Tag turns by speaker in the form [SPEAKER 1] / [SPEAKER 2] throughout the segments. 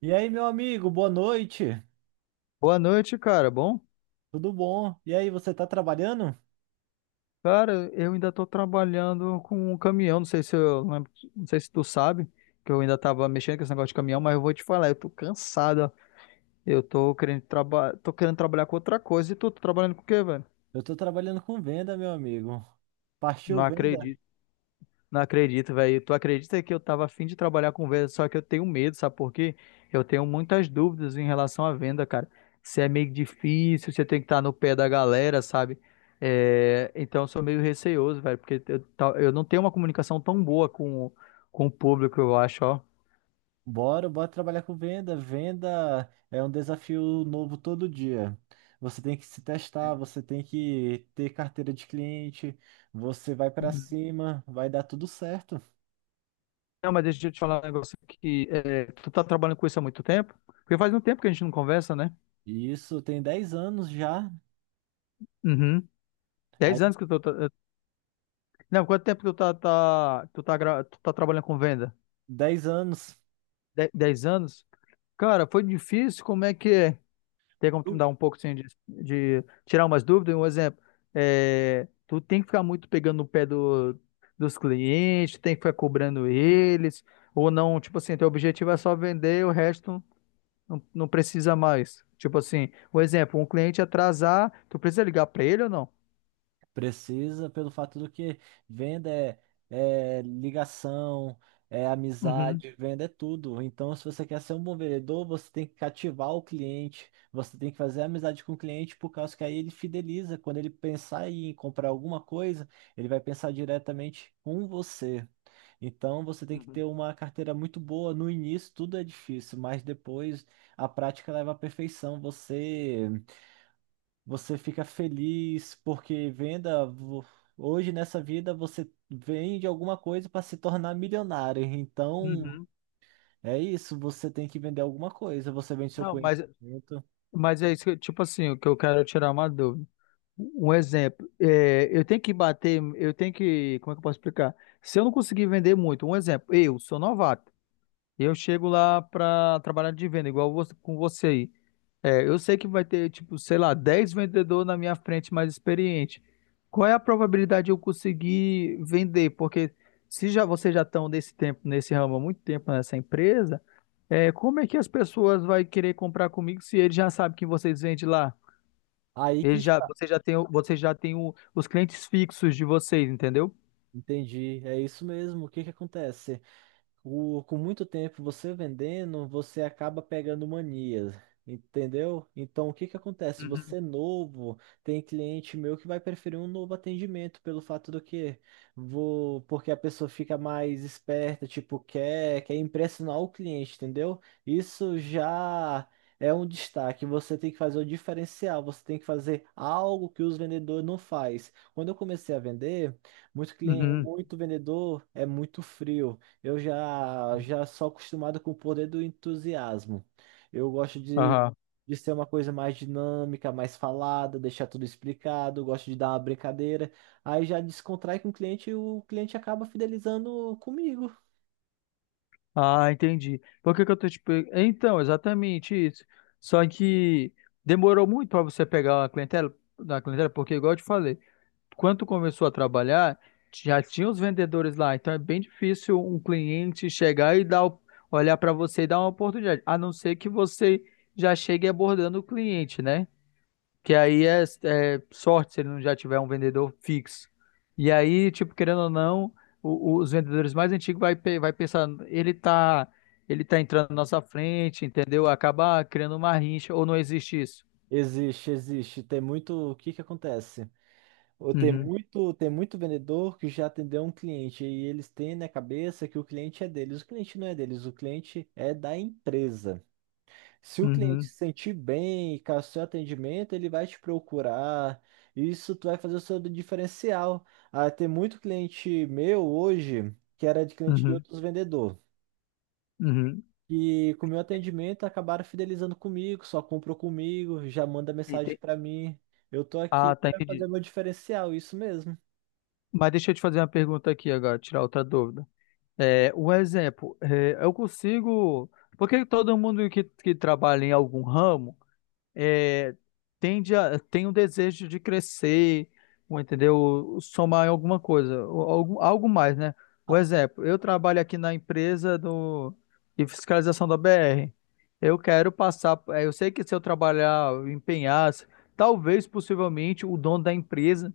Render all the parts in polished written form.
[SPEAKER 1] E aí, meu amigo, boa noite.
[SPEAKER 2] Boa noite, cara. Bom?
[SPEAKER 1] Tudo bom? E aí, você tá trabalhando?
[SPEAKER 2] Cara, eu ainda tô trabalhando com um caminhão. Não sei se tu sabe que eu ainda tava mexendo com esse negócio de caminhão, mas eu vou te falar, eu tô cansado. Ó. Eu tô querendo trabalhar com outra coisa. E tu, tá trabalhando com o quê, velho?
[SPEAKER 1] Eu tô trabalhando com venda, meu amigo. Partiu
[SPEAKER 2] Não
[SPEAKER 1] venda?
[SPEAKER 2] acredito. Não acredito, velho. Tu acredita que eu tava afim de trabalhar com venda, só que eu tenho medo, sabe por quê? Eu tenho muitas dúvidas em relação à venda, cara. Se é meio difícil, você tem que estar no pé da galera, sabe? É, então eu sou meio receoso, velho, porque eu não tenho uma comunicação tão boa com o público, eu acho, ó.
[SPEAKER 1] Bora, bora trabalhar com venda. Venda é um desafio novo todo dia. Você tem que se testar, você tem que ter carteira de cliente, você vai pra
[SPEAKER 2] Uhum.
[SPEAKER 1] cima, vai dar tudo certo.
[SPEAKER 2] Não, mas deixa eu te falar um negócio aqui. É, tu tá trabalhando com isso há muito tempo? Porque faz um tempo que a gente não conversa, né?
[SPEAKER 1] E isso tem 10 anos já.
[SPEAKER 2] Uhum. Dez
[SPEAKER 1] Aí,
[SPEAKER 2] anos que tu tá... Não, quanto tempo que tu tá, tá- tu tá, gra- tu tá trabalhando com venda?
[SPEAKER 1] 10 anos.
[SPEAKER 2] 10 anos. Cara, foi difícil. Como é que é? Tem como tu me dar um pouco assim, de tirar umas dúvidas? Um exemplo, é, tu tem que ficar muito pegando no pé dos clientes, tem que ficar cobrando eles, ou não? Tipo assim, teu objetivo é só vender, o resto não precisa mais. Tipo assim, um exemplo, um cliente atrasar, tu precisa ligar pra ele ou não?
[SPEAKER 1] Precisa pelo fato do que venda é, é ligação, é
[SPEAKER 2] Uhum,
[SPEAKER 1] amizade, venda é tudo. Então, se você quer ser um bom vendedor, você tem que cativar o cliente, você tem que fazer amizade com o cliente, por causa que aí ele fideliza. Quando ele pensar em comprar alguma coisa, ele vai pensar diretamente com você. Então, você tem que ter
[SPEAKER 2] uhum,
[SPEAKER 1] uma carteira muito boa. No início, tudo é difícil, mas depois a prática leva à perfeição. Você fica feliz porque venda. Hoje nessa vida você vende alguma coisa para se tornar milionário. Então
[SPEAKER 2] uhum.
[SPEAKER 1] é isso, você tem que vender alguma coisa. Você vende seu
[SPEAKER 2] Não, mas,
[SPEAKER 1] conhecimento.
[SPEAKER 2] mas é isso que, tipo assim, o que eu quero tirar uma dúvida. Um exemplo, é, eu tenho que bater, eu tenho que, como é que eu posso explicar? Se eu não conseguir vender muito, um exemplo, eu sou novato, eu chego lá para trabalhar de venda, igual você, com você aí. É, eu sei que vai ter, tipo, sei lá, 10 vendedores na minha frente mais experiente. Qual é a probabilidade de eu conseguir vender? Porque se já vocês já estão nesse tempo, nesse ramo há muito tempo nessa empresa, é, como é que as pessoas vão querer comprar comigo se eles já sabem que vocês vendem lá?
[SPEAKER 1] Aí que está.
[SPEAKER 2] Você já tem o- os clientes fixos de vocês, entendeu?
[SPEAKER 1] Entendi. É isso mesmo. O que que acontece? Com muito tempo você vendendo, você acaba pegando mania, entendeu? Então, o que que acontece? Você
[SPEAKER 2] Uhum.
[SPEAKER 1] é novo, tem cliente meu que vai preferir um novo atendimento pelo fato do que vou, porque a pessoa fica mais esperta, tipo, quer impressionar o cliente, entendeu? Isso já é um destaque. Você tem que fazer o diferencial, você tem que fazer algo que os vendedores não faz. Quando eu comecei a vender, muito cliente,
[SPEAKER 2] Uhum.
[SPEAKER 1] muito vendedor é muito frio. Eu já sou acostumado com o poder do entusiasmo. Eu gosto
[SPEAKER 2] Aham.
[SPEAKER 1] de ser uma coisa mais dinâmica, mais falada, deixar tudo explicado, gosto de dar uma brincadeira. Aí já descontrai com o cliente e o cliente acaba fidelizando comigo.
[SPEAKER 2] Ah, entendi. Por que que eu tô te pe- Então, exatamente isso. Só que demorou muito para você pegar a clientela, da clientela, porque igual eu te falei, quando tu começou a trabalhar, já tinha os vendedores lá, então é bem difícil um cliente chegar e olhar para você e dar uma oportunidade, a não ser que você já chegue abordando o cliente, né? Que aí é, sorte se ele não já tiver um vendedor fixo. E aí, tipo, querendo ou não, os vendedores mais antigos vai pensar, ele tá entrando na nossa frente, entendeu? Acaba criando uma rincha, ou não existe isso.
[SPEAKER 1] Existe, existe. Tem muito. O que que acontece? Ou
[SPEAKER 2] Uhum,
[SPEAKER 1] tem muito vendedor que já atendeu um cliente e eles têm na cabeça que o cliente é deles. O cliente não é deles, o cliente é da empresa. Se o cliente
[SPEAKER 2] uhum,
[SPEAKER 1] se sentir bem e com o seu atendimento, ele vai te procurar. Isso tu vai fazer o seu diferencial. Ah, tem muito cliente meu hoje que era de cliente de
[SPEAKER 2] uhum,
[SPEAKER 1] outros vendedores.
[SPEAKER 2] uhum.
[SPEAKER 1] E com o meu atendimento acabaram fidelizando comigo, só comprou comigo, já manda mensagem
[SPEAKER 2] Ente-
[SPEAKER 1] para mim. Eu tô aqui
[SPEAKER 2] Ah, tá,
[SPEAKER 1] para
[SPEAKER 2] entendi.
[SPEAKER 1] fazer meu diferencial, isso mesmo.
[SPEAKER 2] Mas deixa eu te fazer uma pergunta aqui agora, tirar outra dúvida. É, um exemplo, é, eu consigo. Porque todo mundo que trabalha em algum ramo. É, tende a, tem um desejo de crescer, ou, entendeu? Somar em alguma coisa, ou algo mais, né? Por
[SPEAKER 1] Ah,
[SPEAKER 2] exemplo, eu trabalho aqui na empresa de fiscalização da BR. Eu quero passar, eu sei que se eu trabalhar, eu empenhar, talvez, possivelmente, o dono da empresa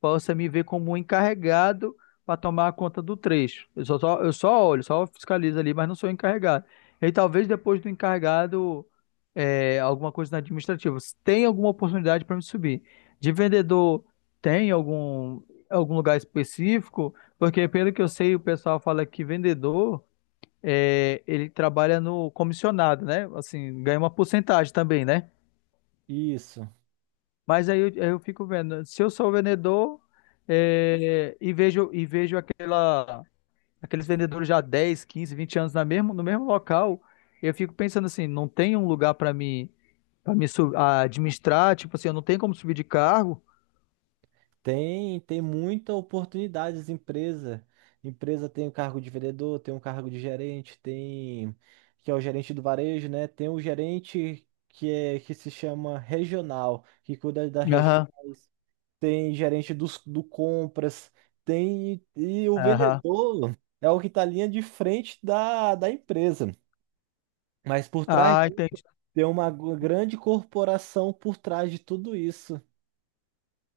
[SPEAKER 2] possa me ver como um encarregado para tomar conta do trecho. Eu só olho, só fiscalizo ali, mas não sou encarregado. E talvez depois do encarregado é, alguma coisa na administrativa. Se tem alguma oportunidade para me subir? De vendedor, tem algum lugar específico? Porque, pelo que eu sei, o pessoal fala que vendedor, é, ele trabalha no comissionado, né? Assim, ganha uma porcentagem também, né?
[SPEAKER 1] isso.
[SPEAKER 2] Mas aí eu fico vendo, se eu sou vendedor, é, e vejo aquela, aqueles vendedores já há 10, 15, 20 anos no mesmo local, eu fico pensando assim, não tem um lugar para mim. A administrar, tipo assim, eu não tenho como subir de cargo.
[SPEAKER 1] Tem muita oportunidade as empresas. Empresa tem o cargo de vendedor, tem um cargo de gerente, tem que é o gerente do varejo, né? Tem o gerente que é que se chama regional, que cuida das
[SPEAKER 2] Aham,
[SPEAKER 1] regionais. Tem gerente dos, do compras, tem e o
[SPEAKER 2] aham.
[SPEAKER 1] vendedor é o que está linha de frente da, da empresa. Mas por trás
[SPEAKER 2] Ah,
[SPEAKER 1] disso,
[SPEAKER 2] entendi.
[SPEAKER 1] tem uma grande corporação por trás de tudo isso.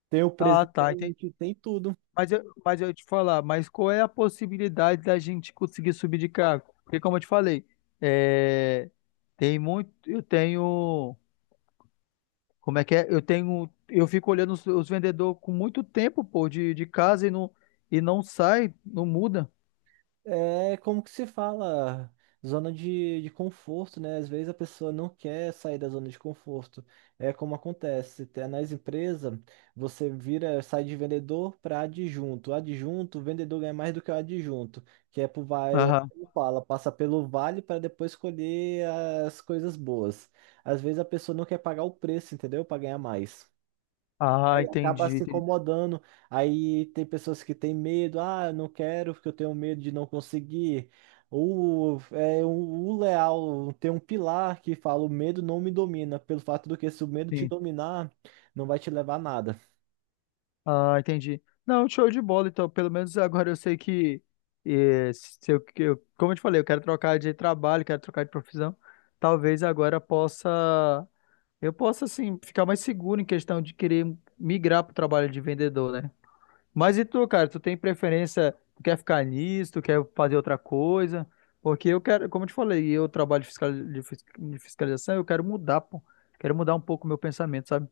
[SPEAKER 1] Tem o
[SPEAKER 2] Ah, tá, entendi.
[SPEAKER 1] presidente, tem tudo.
[SPEAKER 2] Mas eu ia te falar, mas qual é a possibilidade da gente conseguir subir de cargo? Porque como eu te falei, é, tem muito, eu tenho, como é que é? Eu tenho, eu fico olhando os vendedores com muito tempo, pô, de casa e não sai, não muda.
[SPEAKER 1] É como que se fala, zona de conforto, né? Às vezes a pessoa não quer sair da zona de conforto. É como acontece, até nas empresas, você vira, sai de vendedor para adjunto. O adjunto, o vendedor ganha mais do que o adjunto, que é por vai,
[SPEAKER 2] Aham.
[SPEAKER 1] como fala, passa pelo vale para depois escolher as coisas boas. Às vezes a pessoa não quer pagar o preço, entendeu? Para ganhar mais.
[SPEAKER 2] Ah,
[SPEAKER 1] Aí acaba
[SPEAKER 2] entendi,
[SPEAKER 1] se
[SPEAKER 2] entendi.
[SPEAKER 1] incomodando. Aí tem pessoas que têm medo, ah, eu não quero porque eu tenho medo de não conseguir. O, é, o leal tem um pilar que fala: o medo não me domina, pelo fato do que se o medo te
[SPEAKER 2] Sim.
[SPEAKER 1] dominar, não vai te levar a nada.
[SPEAKER 2] Ah, entendi. Não, show de bola. Então, pelo menos agora eu sei que, se eu, que eu- como eu te falei, eu quero trocar de trabalho, quero trocar de profissão. Talvez agora eu possa, assim, ficar mais seguro em questão de querer migrar para o trabalho de vendedor, né? Mas e tu, cara, tu tem preferência, tu quer ficar nisso, tu quer fazer outra coisa? Porque eu quero, como eu te falei, eu trabalho de fiscalização, eu quero mudar, pô. Quero mudar um pouco o meu pensamento, sabe?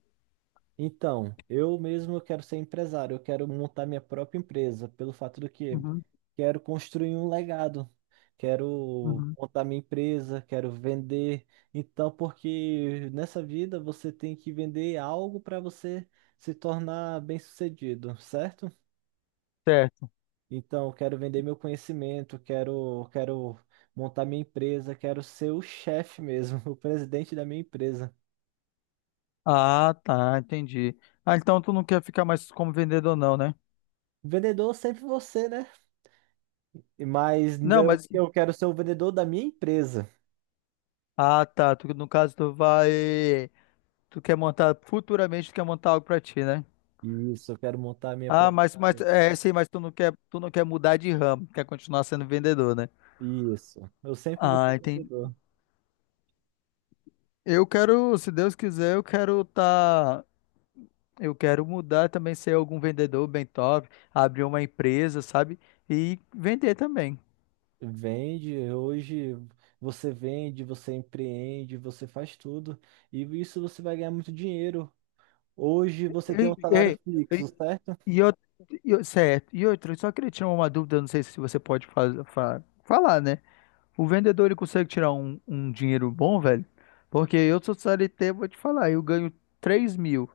[SPEAKER 1] Então, eu mesmo quero ser empresário, eu quero montar minha própria empresa, pelo fato do que
[SPEAKER 2] Uhum,
[SPEAKER 1] quero construir um legado, quero
[SPEAKER 2] uhum.
[SPEAKER 1] montar minha empresa, quero vender. Então, porque nessa vida você tem que vender algo para você se tornar bem-sucedido, certo?
[SPEAKER 2] Certo.
[SPEAKER 1] Então, eu quero vender meu conhecimento, quero montar minha empresa, quero ser o chefe mesmo, o presidente da minha empresa.
[SPEAKER 2] Ah, tá, entendi. Ah, então tu não quer ficar mais como vendedor, não, né?
[SPEAKER 1] Vendedor sempre você, né? E- Mas
[SPEAKER 2] Não,
[SPEAKER 1] não-
[SPEAKER 2] mas.
[SPEAKER 1] eu quero ser o vendedor da minha empresa.
[SPEAKER 2] Ah, tá. Tu, no caso, tu vai. Tu quer montar. Futuramente, tu quer montar algo pra ti, né?
[SPEAKER 1] Isso, eu quero montar a minha
[SPEAKER 2] Ah,
[SPEAKER 1] própria.
[SPEAKER 2] mas, é sim, mas tu não quer mudar de ramo, quer continuar sendo vendedor, né?
[SPEAKER 1] Isso. Eu sempre vou ser
[SPEAKER 2] Ah, entendi.
[SPEAKER 1] vendedor.
[SPEAKER 2] Eu quero, se Deus quiser, eu quero tá. Eu quero mudar também, ser algum vendedor bem top, abrir uma empresa, sabe? E vender também.
[SPEAKER 1] Vende, hoje você vende, você empreende, você faz tudo. E isso você vai ganhar muito dinheiro. Hoje você tem
[SPEAKER 2] Ei,
[SPEAKER 1] um salário
[SPEAKER 2] ei.
[SPEAKER 1] fixo, certo?
[SPEAKER 2] E eu, Certo. E outra, eu só queria tirar uma dúvida, não sei se você pode falar, né? O vendedor, ele consegue tirar um dinheiro bom, velho? Porque eu sou CLT, vou te falar, eu ganho 3 mil.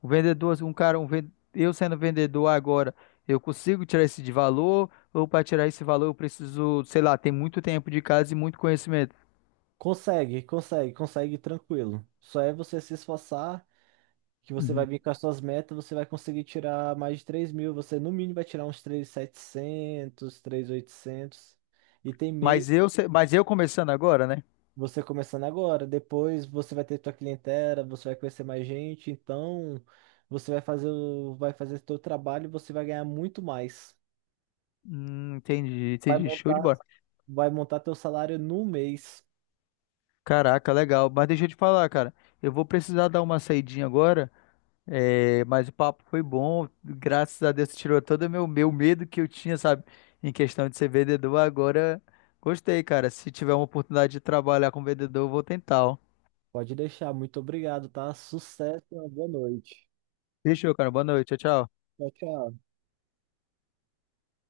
[SPEAKER 2] O vendedor, assim, um cara, eu sendo vendedor agora, eu consigo tirar esse de valor? Ou para tirar esse valor eu preciso, sei lá, tem muito tempo de casa e muito conhecimento?
[SPEAKER 1] Consegue, consegue, consegue tranquilo. Só é você se esforçar que você vai
[SPEAKER 2] Uhum.
[SPEAKER 1] vir com as suas metas, você vai conseguir tirar mais de 3 mil. Você, no mínimo, vai tirar uns 3.700, oitocentos. E tem MEI,
[SPEAKER 2] Mas eu, se- mas eu começando agora, né?
[SPEAKER 1] você começando agora. Depois você vai ter tua clientela, você vai conhecer mais gente. Então, você vai fazer o, vai fazer teu trabalho e você vai ganhar muito mais.
[SPEAKER 2] Entendi,
[SPEAKER 1] Vai
[SPEAKER 2] entendi, show de
[SPEAKER 1] montar,
[SPEAKER 2] bola.
[SPEAKER 1] vai montar teu salário no mês.
[SPEAKER 2] Caraca, legal. Mas deixa eu te falar, cara. Eu vou precisar dar uma saidinha agora. É, mas o papo foi bom. Graças a Deus você tirou todo o meu medo que eu tinha, sabe? Em questão de ser vendedor. Agora gostei, cara. Se tiver uma oportunidade de trabalhar com vendedor, eu vou tentar. Ó.
[SPEAKER 1] Pode deixar. Muito obrigado, tá? Sucesso, e uma boa noite.
[SPEAKER 2] Fechou, cara. Boa noite. Tchau, tchau.
[SPEAKER 1] Tchau, tchau.